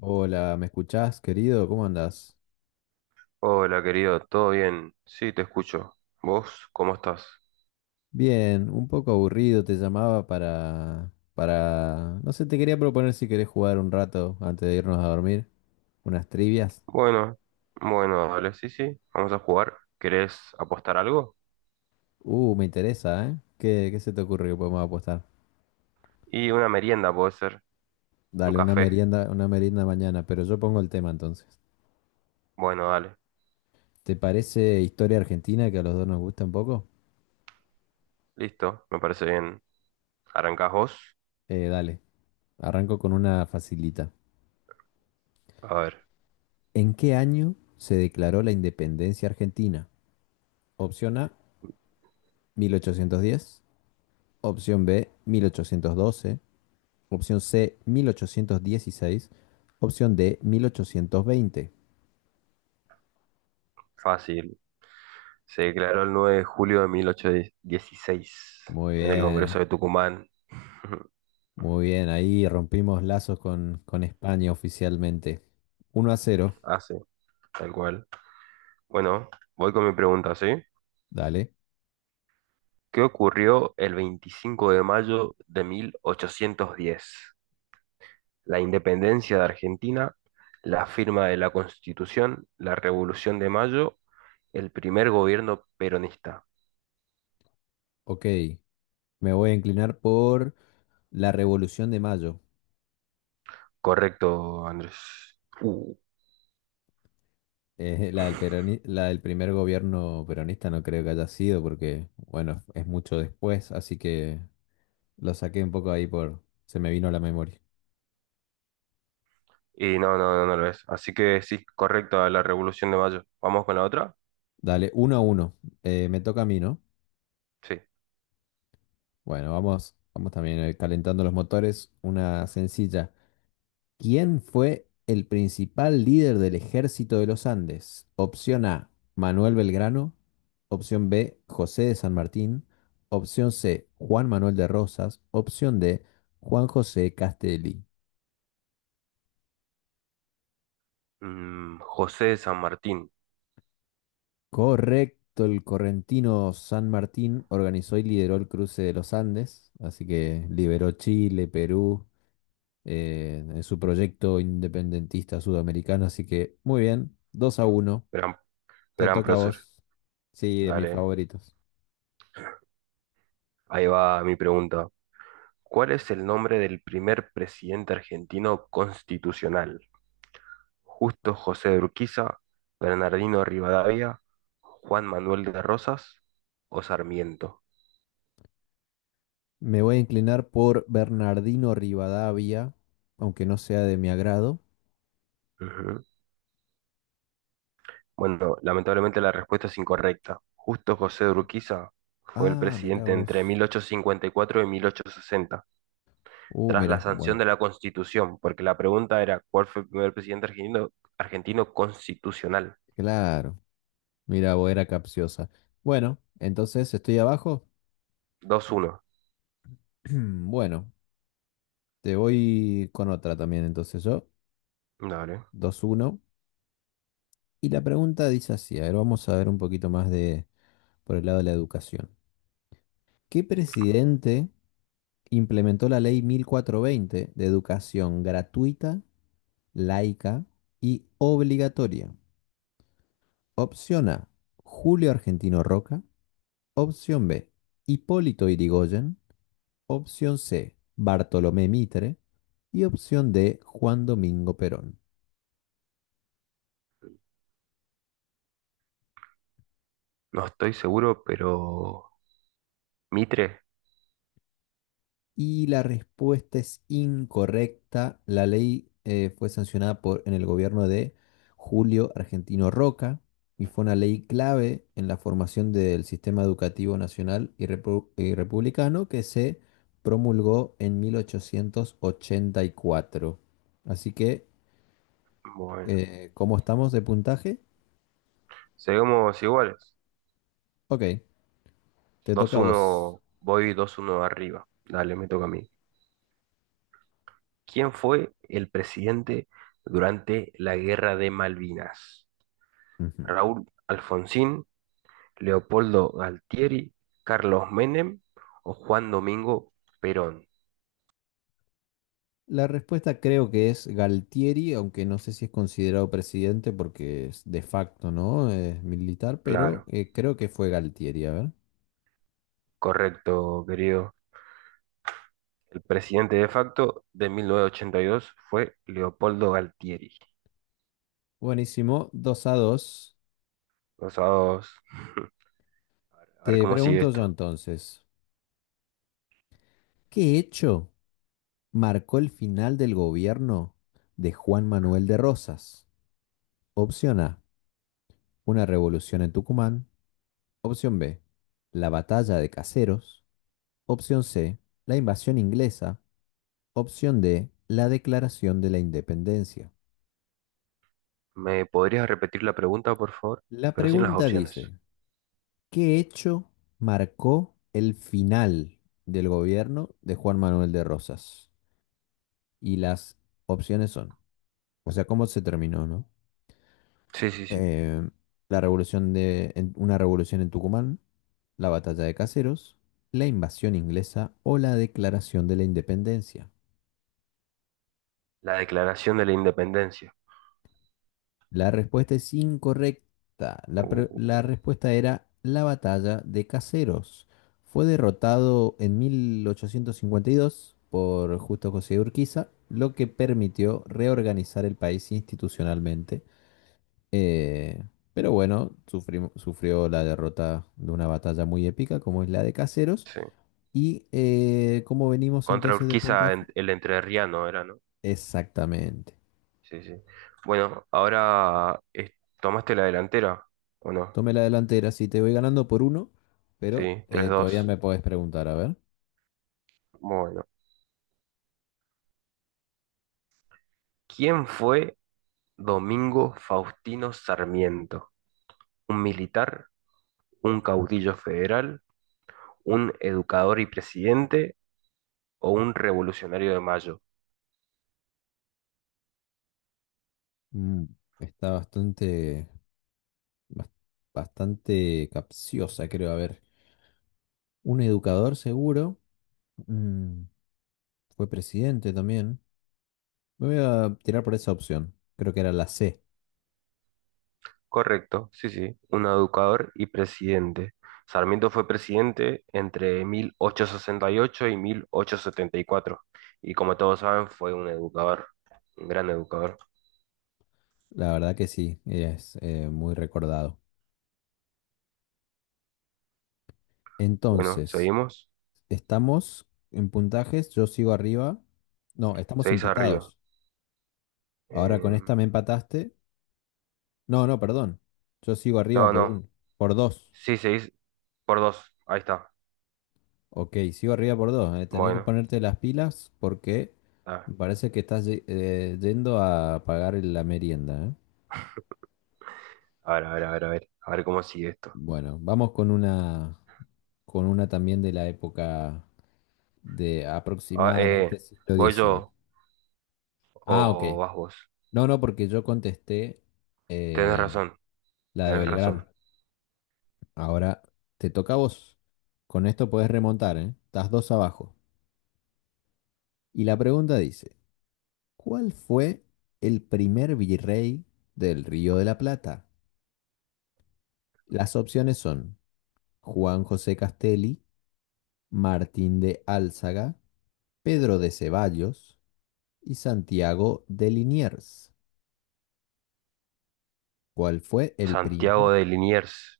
Hola, ¿me escuchás, querido? ¿Cómo andás? Hola, querido, ¿todo bien? Sí, te escucho. ¿Vos cómo estás? Bien, un poco aburrido, te llamaba para, no sé, te quería proponer si querés jugar un rato antes de irnos a dormir, unas trivias. Bueno, bueno, dale, sí, sí, vamos a jugar. ¿Querés apostar algo? Me interesa, ¿eh? ¿Qué se te ocurre que podemos apostar? Y una merienda puede ser, un Dale, café. Una merienda mañana, pero yo pongo el tema entonces. Bueno, dale, ¿Te parece historia argentina que a los dos nos gusta un poco? listo, me parece bien. ¿Arrancás vos? Dale, arranco con una facilita. A ver, ¿En qué año se declaró la independencia argentina? Opción A, 1810. Opción B, 1812. Opción C, 1816. Opción D, 1820. fácil. Se declaró el 9 de julio de 1816 Muy en el Congreso bien, de Tucumán. muy bien. Ahí rompimos lazos con España oficialmente. 1-0. Ah, sí, tal cual. Bueno, voy con mi pregunta, ¿sí? Dale. ¿Qué ocurrió el 25 de mayo de 1810? La independencia de Argentina, la firma de la Constitución, la Revolución de Mayo, el primer gobierno peronista. Ok, me voy a inclinar por la Revolución de Mayo. Correcto, Andrés. Uh, la del primer gobierno peronista no creo que haya sido porque, bueno, es mucho después, así que lo saqué un poco ahí por... Se me vino a la memoria. Y no, no, no, no lo es. Así que sí, correcto a la Revolución de Mayo. ¿Vamos con la otra? Dale, 1-1. Me toca a mí, ¿no? Sí. Bueno, vamos también calentando los motores. Una sencilla. ¿Quién fue el principal líder del ejército de los Andes? Opción A, Manuel Belgrano. Opción B, José de San Martín. Opción C, Juan Manuel de Rosas. Opción D, Juan José Castelli. José de San Martín, Correcto, el correntino San Martín organizó y lideró el cruce de los Andes, así que liberó Chile, Perú, en su proyecto independentista sudamericano. Así que muy bien, 2-1, gran, te gran toca a prócer. vos. Sí, de mis Dale, favoritos. ahí va mi pregunta. ¿Cuál es el nombre del primer presidente argentino constitucional? Justo José de Urquiza, Bernardino Rivadavia, Juan Manuel de Rosas o Sarmiento. Me voy a inclinar por Bernardino Rivadavia, aunque no sea de mi agrado. Ujú. Bueno, lamentablemente la respuesta es incorrecta. Justo José de Urquiza fue el Ah, mira presidente entre vos. mil ochocientos cincuenta y cuatro y mil ochocientos sesenta, Uh, tras la mira, sanción bueno, de la Constitución, porque la pregunta era, ¿cuál fue el primer presidente argentino constitucional? claro. Mira, vos era capciosa. Bueno, entonces estoy abajo. Dos uno. Bueno, te voy con otra también, entonces yo. Dale. 2-1. Y la pregunta dice así, a ver, vamos a ver un poquito más de por el lado de la educación. ¿Qué presidente implementó la ley 1420 de educación gratuita, laica y obligatoria? Opción A, Julio Argentino Roca. Opción B, Hipólito Yrigoyen. Opción C, Bartolomé Mitre. Y opción D, Juan Domingo Perón. No estoy seguro, pero Mitre. Y la respuesta es incorrecta. La ley fue sancionada en el gobierno de Julio Argentino Roca y fue una ley clave en la formación del sistema educativo nacional y republicano que se promulgó en 1884. Así que, Bueno, ¿cómo estamos de puntaje? seguimos iguales. Ok, te toca Dos a vos. uno voy dos uno arriba. Dale, me toca a mí. ¿Quién fue el presidente durante la Guerra de Malvinas? Ujú. ¿Raúl Alfonsín, Leopoldo Galtieri, Carlos Menem o Juan Domingo Perón? La respuesta creo que es Galtieri, aunque no sé si es considerado presidente porque es de facto, ¿no? Es militar, pero Claro, creo que fue Galtieri, a ver. correcto, querido. El presidente de facto de 1982 fue Leopoldo Galtieri. Buenísimo, 2-2. Dos a dos. A ver Te cómo sigue pregunto yo esto. entonces, ¿qué hecho marcó el final del gobierno de Juan Manuel de Rosas? Opción A, una revolución en Tucumán. Opción B, la batalla de Caseros. Opción C, la invasión inglesa. Opción D, la declaración de la independencia. ¿Me podrías repetir la pregunta, por favor? La Pero sin las pregunta opciones. dice, ¿qué hecho marcó el final del gobierno de Juan Manuel de Rosas? Y las opciones son, o sea, ¿cómo se terminó, no? Sí, sí, sí. Eh, la revolución de, en- una revolución en Tucumán, la batalla de Caseros, la invasión inglesa o la declaración de la independencia. La Declaración de la Independencia. La respuesta es incorrecta. La Uh, respuesta era la batalla de Caseros. Fue derrotado en 1852 por Justo José de Urquiza, lo que permitió reorganizar el país institucionalmente. Eh, pero bueno, sufrió la derrota de una batalla muy épica como es la de Caseros. sí. ¿Y cómo venimos Contra entonces de Urquiza, puntaje? El entrerriano era, ¿no? Exactamente. Sí, sí. Bueno, ahora tomaste la delantera, ¿o no? Tomé la delantera, sí, te voy ganando por uno, pero Sí, tres todavía dos. me podés preguntar, a ver. Bueno. ¿Quién fue Domingo Faustino Sarmiento? ¿Un militar? ¿Un caudillo federal? ¿Un educador y presidente? ¿O un revolucionario de mayo? Mm, está bastante, bas- bastante capciosa, creo. A ver, un educador seguro, mm, fue presidente también. Me voy a tirar por esa opción, creo que era la C. Correcto, sí, sí, un educador y presidente. Sarmiento fue presidente entre mil ochocientos sesenta y 1874 y mil ochocientos setenta y cuatro. Y como todos saben fue un educador, un gran educador. La verdad que sí, es muy recordado. Bueno, Entonces, estamos en puntajes, yo sigo arriba. No, estamos seguís arriba. empatados. Ahora con Eh, esta me empataste. No, no, perdón. Yo sigo arriba no, por no, un, por dos. sí, seguís por dos, ahí está. Ok, sigo arriba por dos. Tenés que Bueno, ponerte las pilas porque a me parece que estás yendo a pagar la merienda. a ver, a ver, a ver, a ver, a ver cómo sigue esto. Bueno, vamos con una, también de la época de Ah, aproximadamente siglo ¿voy dieciocho. yo Ah, ok. o vas vos? No, no, porque yo contesté Tenés eh, razón, la de tenés razón. Belgrano. Ahora te toca a vos. Con esto podés remontar, ¿eh? Estás dos abajo. Y la pregunta dice. ¿Cuál fue el primer virrey del Río de la Plata? Las opciones son Juan José Castelli, Martín de Álzaga, Pedro de Ceballos y Santiago de Liniers. ¿Cuál fue el Santiago primer? de Liniers,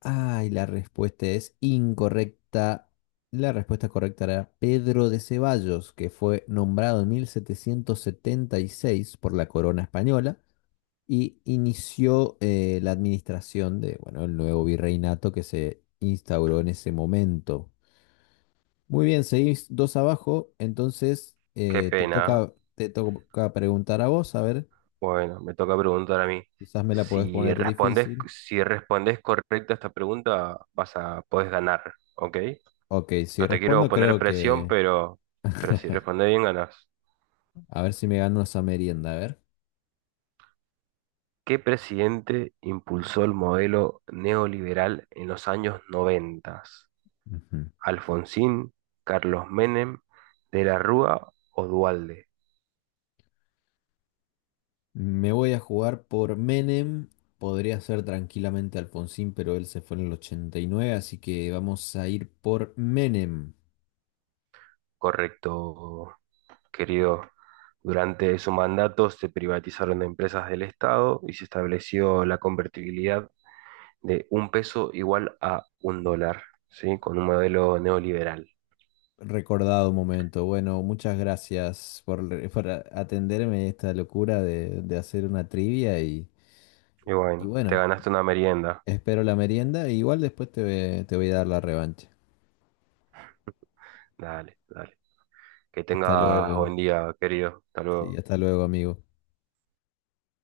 Ay, la respuesta es incorrecta. La respuesta correcta era Pedro de Ceballos, que fue nombrado en 1776 por la corona española y inició la administración de, bueno, el nuevo virreinato que se instauró en ese momento. Muy bien, seguís dos abajo, entonces qué te pena. toca, ¿Eh? te toca preguntar a vos, a ver, Bueno, me toca preguntar a mí. quizás me la podés Si poner respondes, difícil. si respondes correcta esta pregunta, podés ganar, ¿ok? Ok, si No te quiero respondo poner creo presión, que, pero si respondes bien, ganás. a ver si me gano esa merienda, a ver. ¿Qué presidente impulsó el modelo neoliberal en los años 90? Ujú. ¿Alfonsín, Carlos Menem, De la Rúa o Duhalde? Me voy a jugar por Menem, podría ser tranquilamente Alfonsín, pero él se fue en el 89 así que vamos a ir por Menem. Correcto, querido. Durante su mandato se privatizaron empresas del Estado y se estableció la convertibilidad de un peso igual a un dólar, ¿sí? Con un modelo neoliberal. Recordado momento. Bueno, muchas gracias por atenderme esta locura de hacer una trivia y, Y y bueno, te bueno, ganaste una merienda. espero la merienda. Igual después te voy a dar la revancha. Dale, dale. Que Hasta tengas luego. buen día, querido. Hasta Sí, luego. hasta luego, amigo.